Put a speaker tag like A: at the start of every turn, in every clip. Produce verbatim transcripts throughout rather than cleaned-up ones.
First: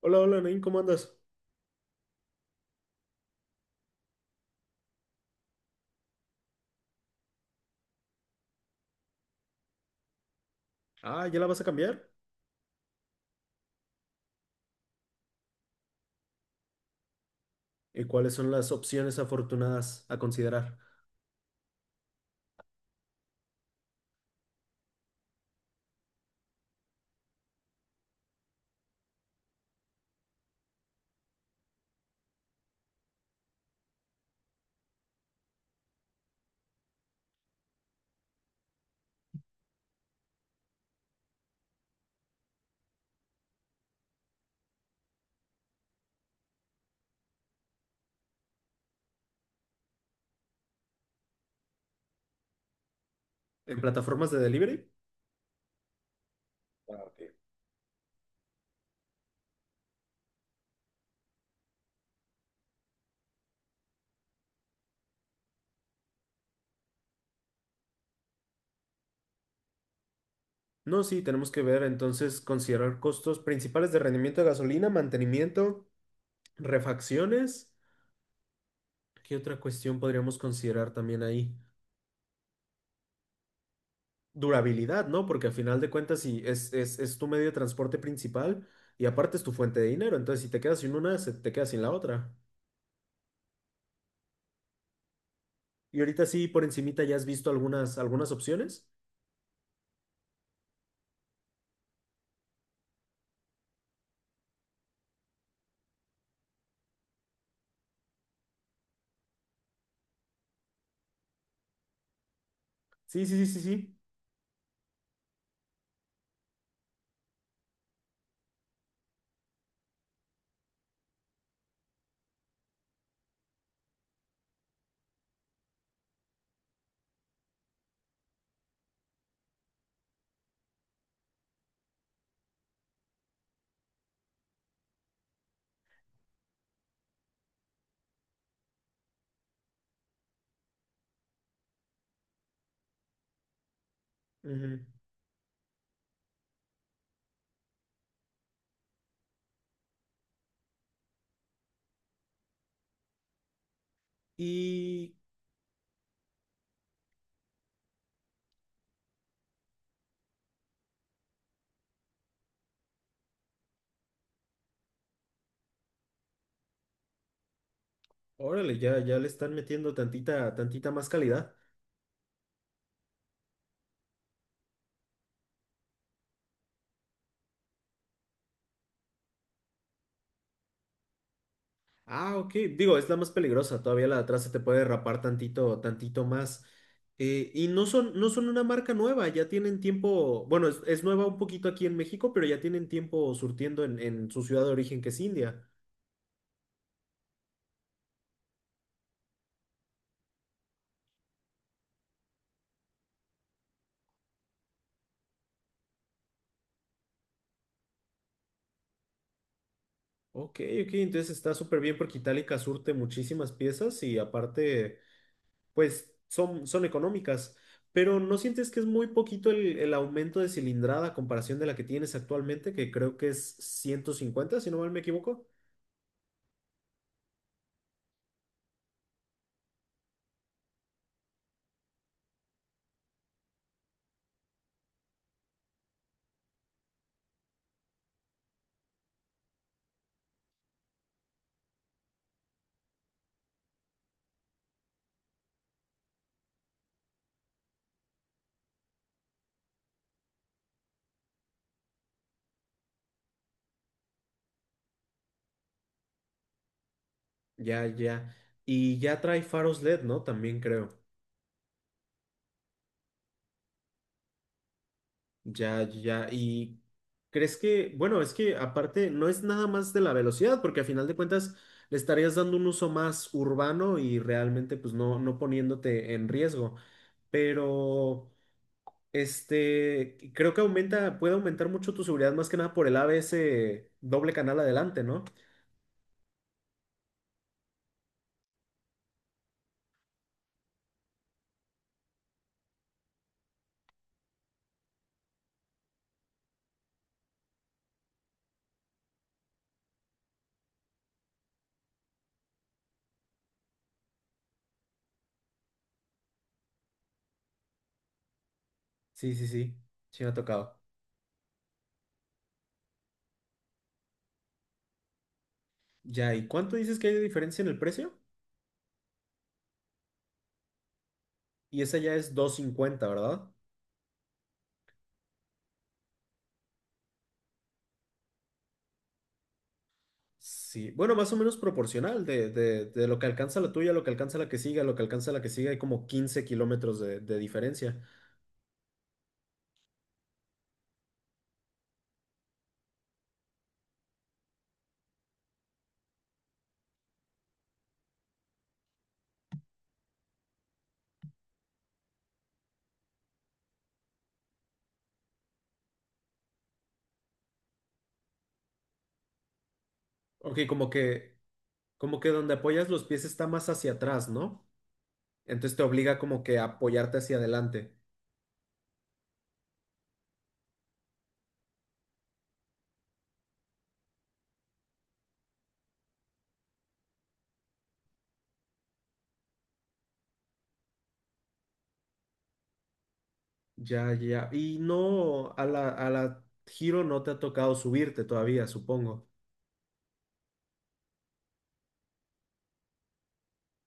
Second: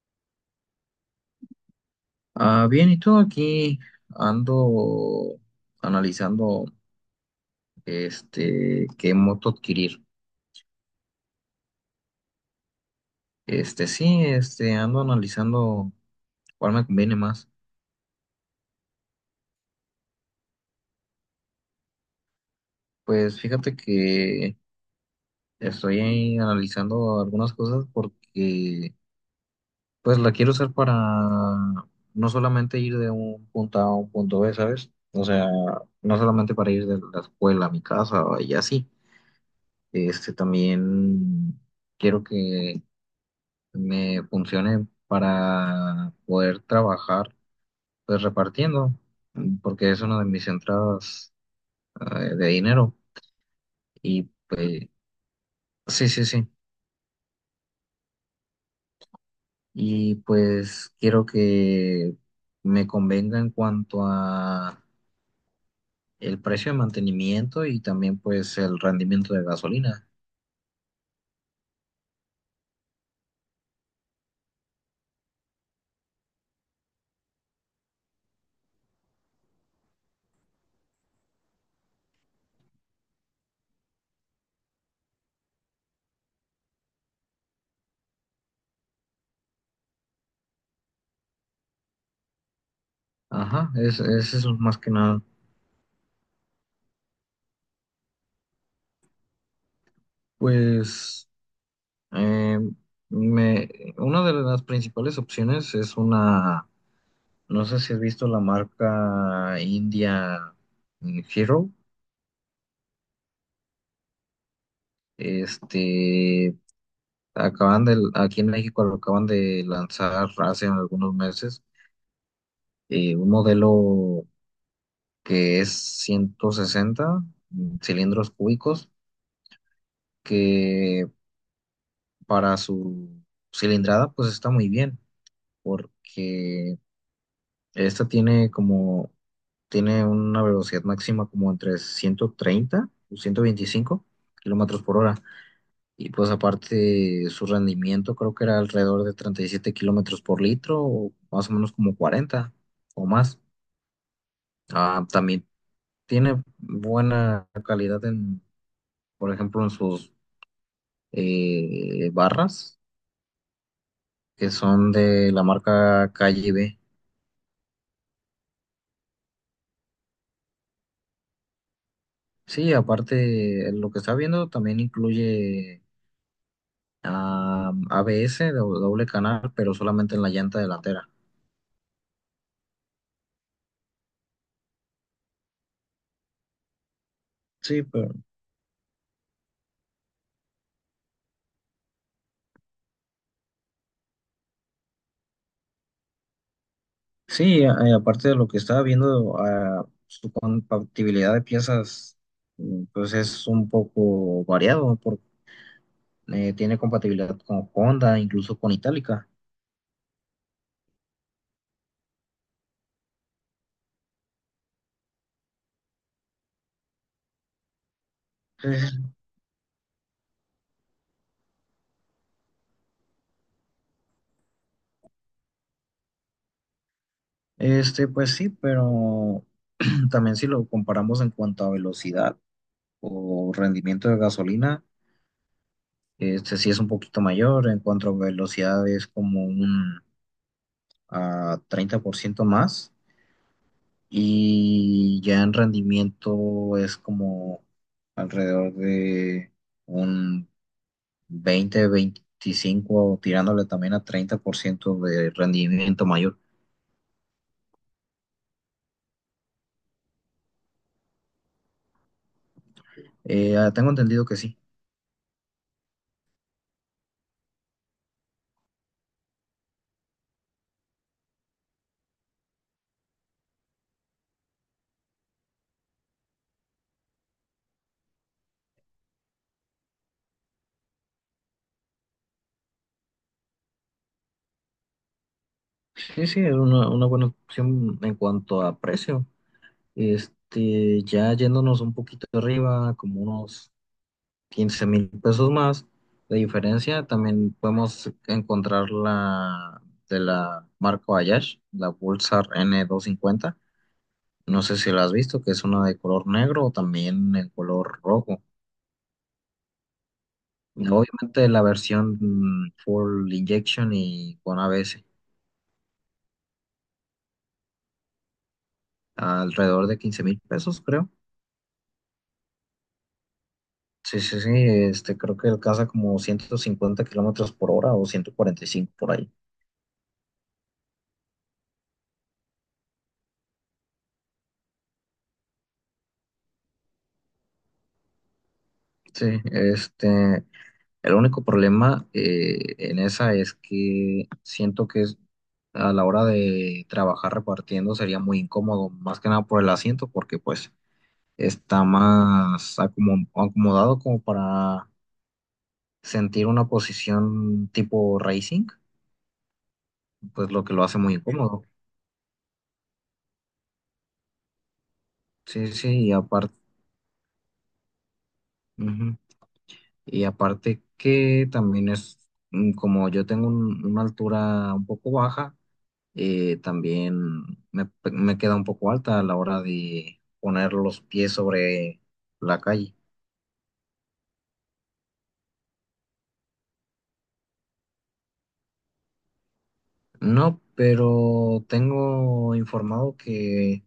A: Hola, hola, Nain, ¿cómo andas?
B: Ah, bien, y todo aquí ando analizando este qué moto adquirir.
A: Ah, ¿ya la vas a cambiar?
B: Este sí, este ando analizando cuál me conviene más.
A: ¿Y cuáles son las opciones afortunadas a considerar?
B: Pues fíjate que estoy ahí analizando algunas cosas porque pues la quiero usar para no solamente ir de un punto A a un punto B, ¿sabes? O sea, no solamente para ir de la escuela a mi casa y así. Este también quiero que me funcione para poder trabajar pues repartiendo, mm, porque es una de mis entradas eh, de dinero.
A: ¿En
B: Y
A: plataformas de
B: pues,
A: delivery?
B: sí, sí, sí.
A: Ah, ok.
B: Y pues quiero que me convenga en cuanto a el precio de mantenimiento y también pues el rendimiento de gasolina.
A: No, sí, tenemos que ver entonces considerar costos principales de rendimiento de gasolina, mantenimiento, refacciones. ¿Qué otra cuestión podríamos considerar también ahí? Durabilidad, ¿no? Porque a final de cuentas, si es, es, es tu medio de transporte principal y aparte es tu fuente de dinero, entonces si te quedas sin una, se te quedas sin la otra.
B: Ajá, es, es eso más que nada.
A: Y ahorita sí, por encimita, ¿ya has visto algunas, algunas opciones?
B: Pues eh, me, una de las principales opciones es una. No sé si has visto la marca India, mm, Hero.
A: Sí, sí, sí, sí, sí.
B: Este, acaban de, aquí en México lo acaban de lanzar hace algunos meses, eh, un modelo que es ciento sesenta cilindros cúbicos, que para su cilindrada pues está muy bien, porque esta tiene como, tiene una velocidad máxima como entre ciento treinta o ciento veinticinco
A: Ujú.
B: kilómetros por hora. Y pues aparte su rendimiento creo que era alrededor de treinta y siete kilómetros por litro, o más o menos como cuarenta o más. Ah,
A: Y
B: también tiene buena calidad en, por ejemplo, en sus eh, barras, que son de la marca Calle B.
A: órale, ya, ya le están metiendo tantita, tantita más calidad.
B: Sí, aparte lo que está viendo también incluye ah, A B S, do- doble canal, pero solamente en la llanta delantera.
A: Ah, ok. Digo, es la más peligrosa. Todavía la de atrás se te puede derrapar tantito, tantito más. Eh, y
B: Sí,
A: no
B: pero
A: son, no son una marca nueva, ya tienen tiempo. Bueno, es, es nueva un poquito aquí en México, pero ya tienen tiempo surtiendo en, en su ciudad de origen, que es India.
B: sí, a- eh, aparte de lo que estaba viendo, ah, su compatibilidad de piezas, mm, pues es un poco variado, por- eh, tiene compatibilidad con Honda, incluso con Itálica.
A: Ok, ok, entonces está súper bien porque Itálica surte muchísimas piezas y aparte. Pues son, son económicas, pero ¿no sientes que es muy
B: Ujú.
A: poquito el, el aumento de cilindrada a comparación de la que tienes actualmente, que creo que es ciento cincuenta si no mal me equivoco?
B: Este, pues sí, pero también si lo comparamos en cuanto a velocidad o rendimiento de gasolina, este sí es un poquito mayor, en cuanto a velocidad es como un ah, treinta por ciento más y ya en rendimiento es como alrededor de un veinte veinticinco tirándole también a treinta por ciento de rendimiento mayor.
A: Ya, ya. Y ya trae faros L E D, ¿no? También creo.
B: Eh, ah, tengo entendido que sí.
A: Ya, ya. Y crees que, bueno, es que aparte no es nada más de la velocidad, porque a final de cuentas le estarías dando un uso más urbano y realmente pues no, no poniéndote en riesgo. Pero… Este, creo que aumenta, puede aumentar mucho tu seguridad, más que nada por el A B S doble canal adelante, ¿no?
B: Sí, sí, es una, una buena opción en cuanto a precio. Este, ya yéndonos un poquito arriba, como unos quince mil pesos más de diferencia. También podemos encontrar la de la marca Bayash, la Pulsar n doscientos cincuenta. No sé si la has visto, que es una de color negro o también en color rojo.
A: Sí, sí, sí, sí me ha tocado.
B: Y obviamente la versión mm, full injection y con A B S,
A: Ya, ¿y cuánto dices que hay de diferencia en el precio?
B: alrededor de quince mil pesos, creo.
A: Y esa ya es dos cincuenta, ¿verdad?
B: Sí, sí, sí, este, creo que alcanza como ciento cincuenta kilómetros por hora o ciento cuarenta y cinco por ahí.
A: Sí, bueno, más o menos proporcional de, de, de lo que alcanza la tuya, lo que alcanza la que siga, lo que alcanza la que siga, hay como quince kilómetros de, de diferencia.
B: Sí, este. El único problema eh, en esa es que siento que es, a la hora de trabajar repartiendo sería muy incómodo, más que nada por el asiento, porque pues está más acomo- acomodado como para sentir una posición tipo racing, pues
A: Ok,
B: lo que lo
A: como
B: hace muy
A: que,
B: incómodo.
A: como que donde apoyas los pies está más hacia atrás, ¿no?
B: Sí,
A: Entonces te
B: sí, y
A: obliga como
B: aparte,
A: que a apoyarte hacia adelante.
B: Y aparte que también es, mm, como yo tengo un- una altura un poco baja, eh, también me, me queda un poco alta a la hora de poner los pies sobre la calle.
A: Ya, ya. Y no, a la, a la Giro no te ha tocado subirte todavía, supongo.
B: No, pero tengo informado que,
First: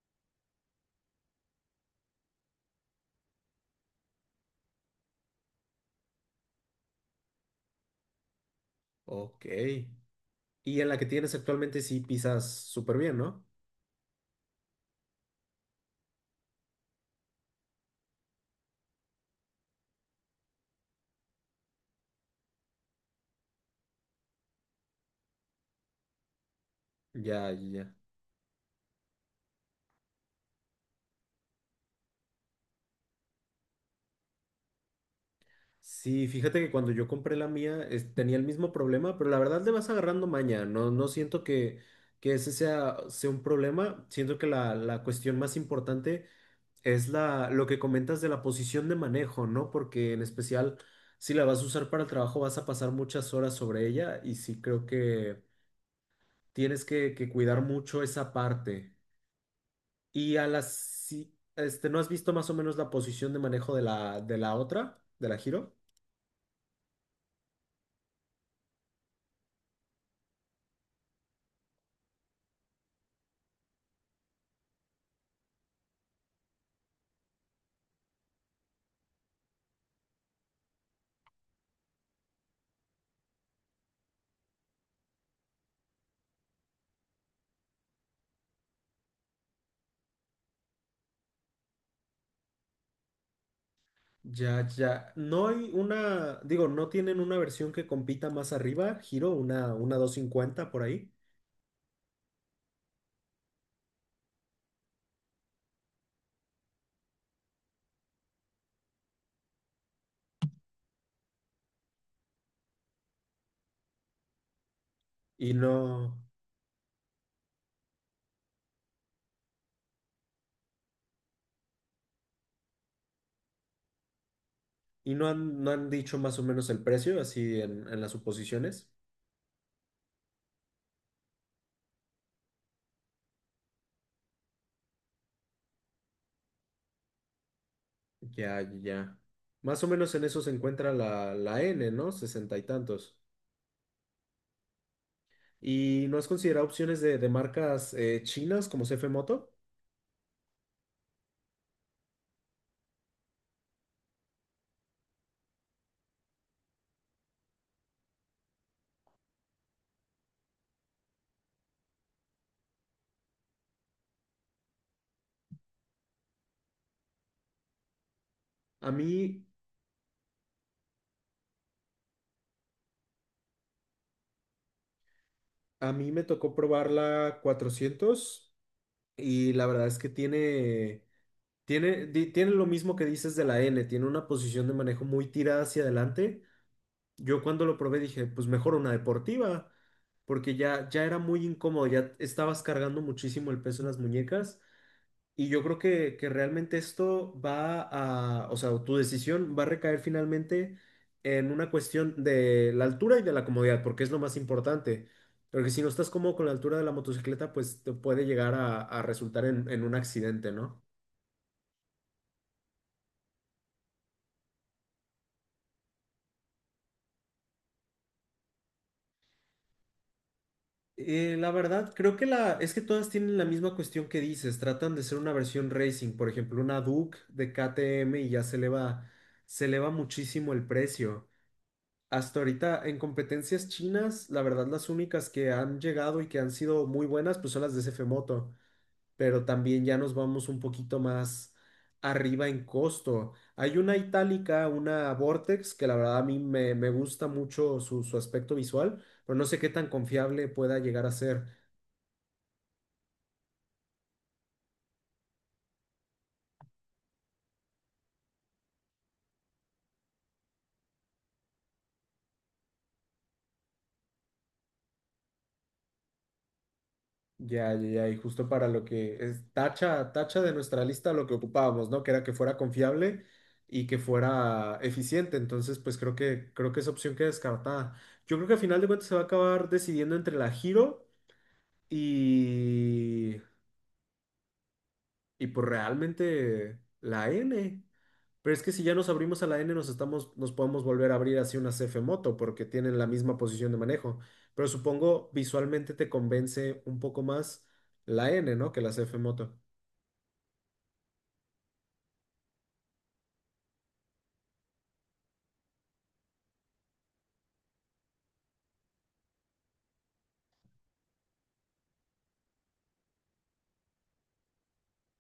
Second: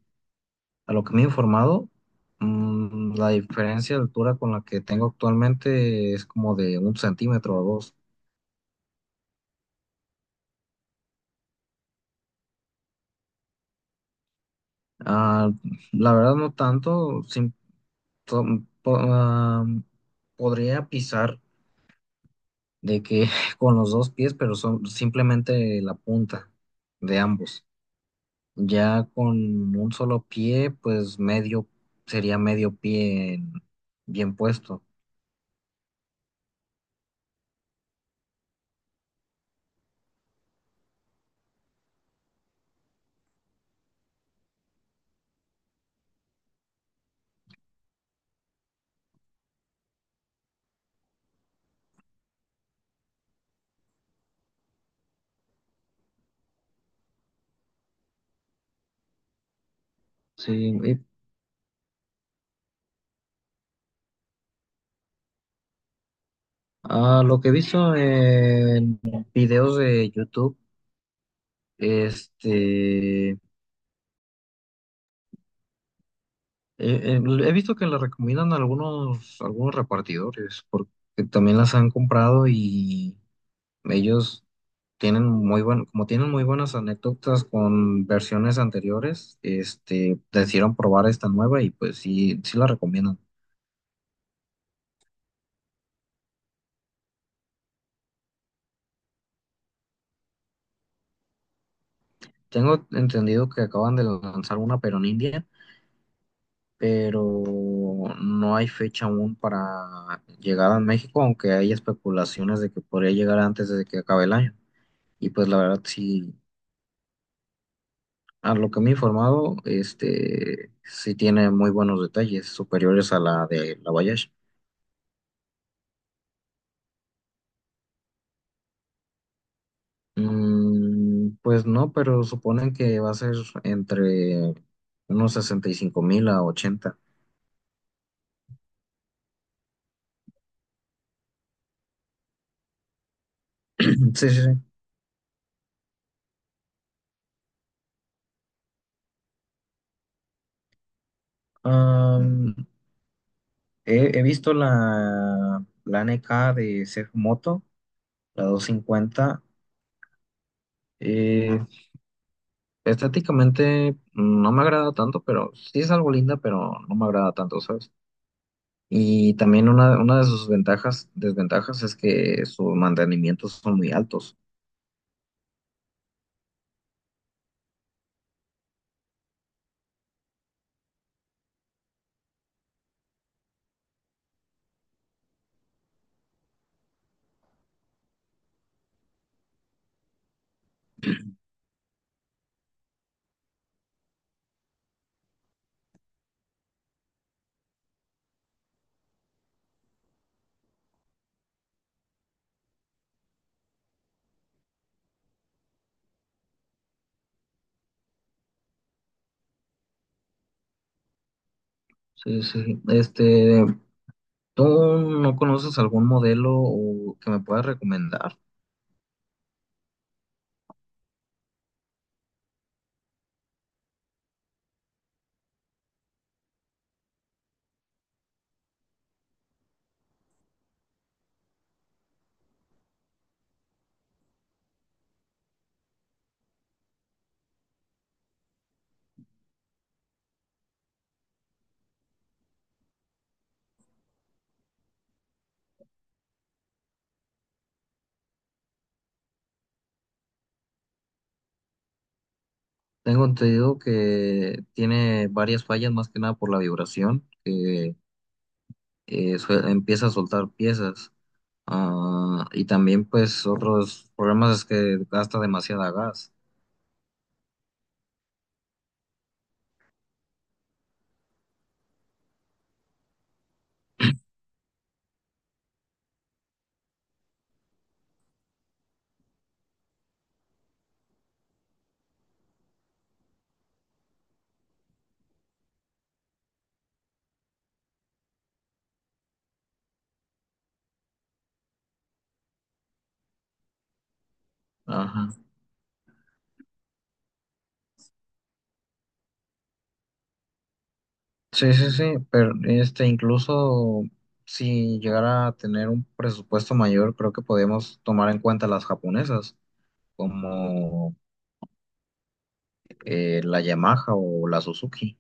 B: a lo que me he informado, mm, la diferencia de altura con la que tengo actualmente es como de un centímetro o dos.
A: Ok. Y en la que tienes actualmente sí pisas súper bien, ¿no?
B: Ah, la verdad no tanto, sin- to- po- ah, podría pisar de que con los dos pies, pero son simplemente la punta de
A: Ya, ya,
B: ambos.
A: ya.
B: Ya con un solo pie, pues medio, sería medio pie en- bien puesto.
A: Sí, fíjate que cuando yo compré la mía es- tenía el mismo problema, pero la verdad le vas agarrando maña. No, no siento que, que ese sea, sea un problema. Siento que la, la cuestión más importante es la, lo que comentas de la posición de manejo, ¿no? Porque en especial, si la vas a usar para el trabajo, vas a pasar muchas horas sobre ella y sí creo que tienes que, que cuidar mucho esa parte. Y a
B: Sí,
A: las,
B: y
A: si- este, ¿no has visto más o menos la posición de manejo de la, de la otra, de la giro.
B: a lo que he visto en videos de YouTube, este, eh, eh, he visto que le recomiendan algunos, algunos repartidores, porque también las han comprado y ellos tienen muy buen, como tienen muy buenas anécdotas con versiones anteriores, este, decidieron probar esta nueva y pues sí, sí la recomiendan.
A: Ya, ya. No hay una, digo, no tienen una versión que compita más arriba, giro una, una doscientos cincuenta por ahí.
B: Tengo entendido que acaban de lanzar una, pero en India, pero no hay fecha aún para llegada a México, aunque hay especulaciones de que podría llegar antes de que acabe el año. Y pues
A: Y
B: la verdad,
A: no,
B: sí, a lo que me he informado, este, sí tiene muy buenos detalles, superiores a la de la Voyage.
A: y no han, no han dicho más o menos el precio, así en en las suposiciones.
B: Mm, pues no, pero suponen que va a ser entre unos sesenta y cinco mil a ochenta.
A: Ya, ya, ya. Más o menos en eso se encuentra la, la N, ¿no? Sesenta y tantos.
B: Sí, sí,
A: ¿Y no has considerado opciones de, de marcas eh, chinas como C F Moto?
B: sí. He, he visto la, la N K de Seth Moto, la doscientos cincuenta. eh, Estéticamente no me agrada tanto, pero sí es algo linda, pero no me agrada tanto, ¿sabes?
A: A
B: Y
A: mí,
B: también una, una de sus ventajas, desventajas es que sus mantenimientos son muy altos.
A: a mí me tocó probar la cuatrocientos y la verdad es que tiene, tiene, di- tiene lo mismo que dices de la N, tiene una posición de manejo muy tirada hacia adelante. Yo cuando lo probé dije, pues mejor una deportiva, porque ya, ya era muy incómodo, ya estabas cargando muchísimo el peso en las muñecas. Y yo creo que, que realmente esto va a, o sea, tu decisión va a recaer finalmente en una cuestión de la altura y de la comodidad, porque es lo más importante. Porque si no estás cómodo con la altura de la motocicleta, pues te puede llegar a, a resultar en, en un accidente, ¿no?
B: Sí, sí. Este, ¿tú no conoces algún modelo o que me puedas recomendar?
A: Eh, la verdad, creo que la, es que todas tienen la misma cuestión que dices, tratan de ser una versión racing, por ejemplo, una Duke de K T M y ya se eleva, se eleva muchísimo el precio. Hasta ahorita en competencias chinas, la verdad las únicas que han llegado y que han sido muy buenas pues son las de S F Moto, pero también ya nos vamos un poquito más arriba en costo. Hay una itálica, una Vortex, que la verdad a mí me, me gusta mucho su, su aspecto visual, pero no sé qué tan confiable pueda llegar a ser.
B: Tengo entendido que tiene varias fallas, más que nada por la vibración, que eh, sue- empieza a soltar piezas. Ah, y también pues otros problemas es que gasta demasiada gas.
A: Ya, ya, ya, y justo para lo que es tacha, tacha de nuestra lista lo que ocupábamos, ¿no? Que era que fuera confiable y que fuera eficiente. Entonces, pues creo que, creo que esa opción queda descartada. Yo creo que al final de cuentas se va a acabar decidiendo entre la Giro y, y pues realmente la N. Pero es que si ya nos abrimos a la N, nos estamos, nos podemos volver a abrir así una c f Moto, porque tienen la misma posición de manejo. Pero
B: Ajá.
A: supongo visualmente te convence un poco más la N, ¿no? Que la c f Moto.
B: Sí, sí, sí, pero este incluso si llegara a tener un presupuesto mayor, creo que podemos tomar en cuenta las japonesas, como eh, la Yamaha o la Suzuki.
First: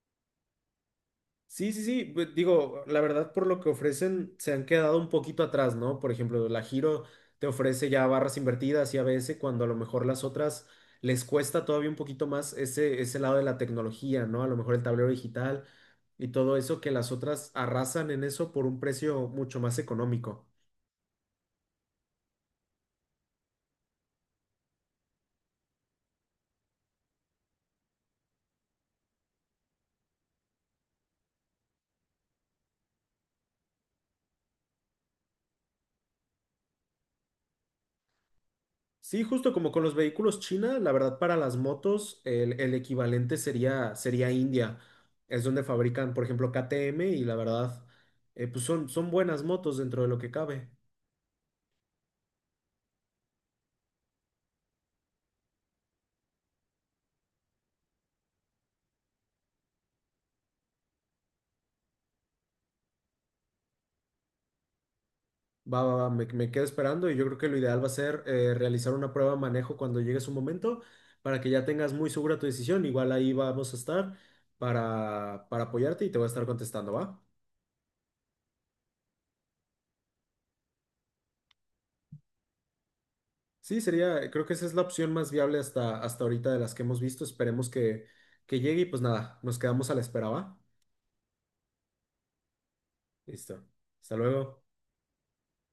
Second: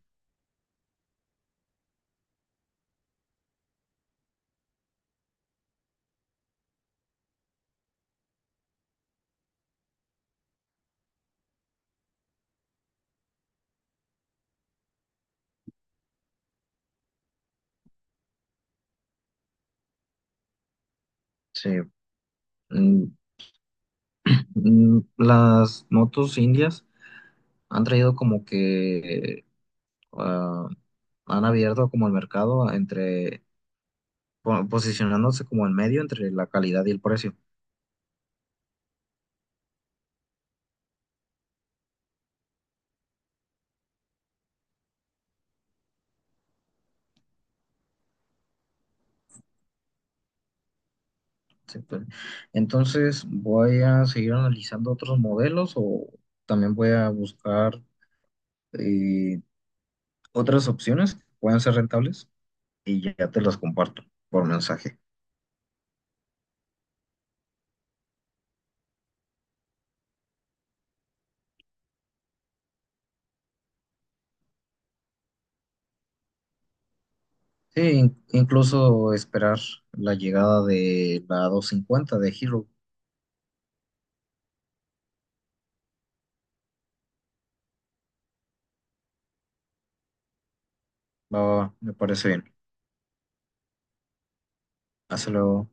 A: Sí, sí, sí, pues, digo, la verdad por lo que ofrecen se han quedado un poquito atrás, ¿no? Por ejemplo, la Giro te ofrece ya barras invertidas y a ABS cuando a lo mejor las otras les cuesta todavía un poquito más ese, ese lado de la tecnología, ¿no? A lo mejor el tablero digital y todo eso que las otras arrasan en eso por un precio mucho más económico.
B: Sí. Mm, mm, las motos indias han traído como que ah, han abierto como el mercado entre po- posicionándose como en medio entre la calidad y el precio.
A: Sí, justo como con los vehículos China, la verdad para las motos el, el equivalente sería, sería India. Es donde fabrican, por ejemplo, K T M y la verdad, eh, pues son, son buenas motos dentro de lo que cabe.
B: Sí, pues. Entonces, voy a seguir analizando otros modelos o también voy a buscar eh, otras opciones que puedan ser rentables y ya te las comparto por mensaje.
A: Va, va, va, me, me quedo esperando y yo creo que lo ideal va a ser eh, realizar una prueba de manejo cuando llegue su momento para que ya tengas muy segura tu decisión. Igual ahí vamos a estar para, para apoyarte y te voy a estar contestando, ¿va?
B: Sí, in- incluso esperar la llegada de la doscientos cincuenta de Hero.
A: Sí, sería, creo que esa es la opción más viable hasta, hasta ahorita de las que hemos visto. Esperemos que, que llegue y pues nada, nos quedamos a la espera, ¿va?
B: Va, va, va, me parece bien.
A: Listo. Hasta luego.
B: Hasta luego.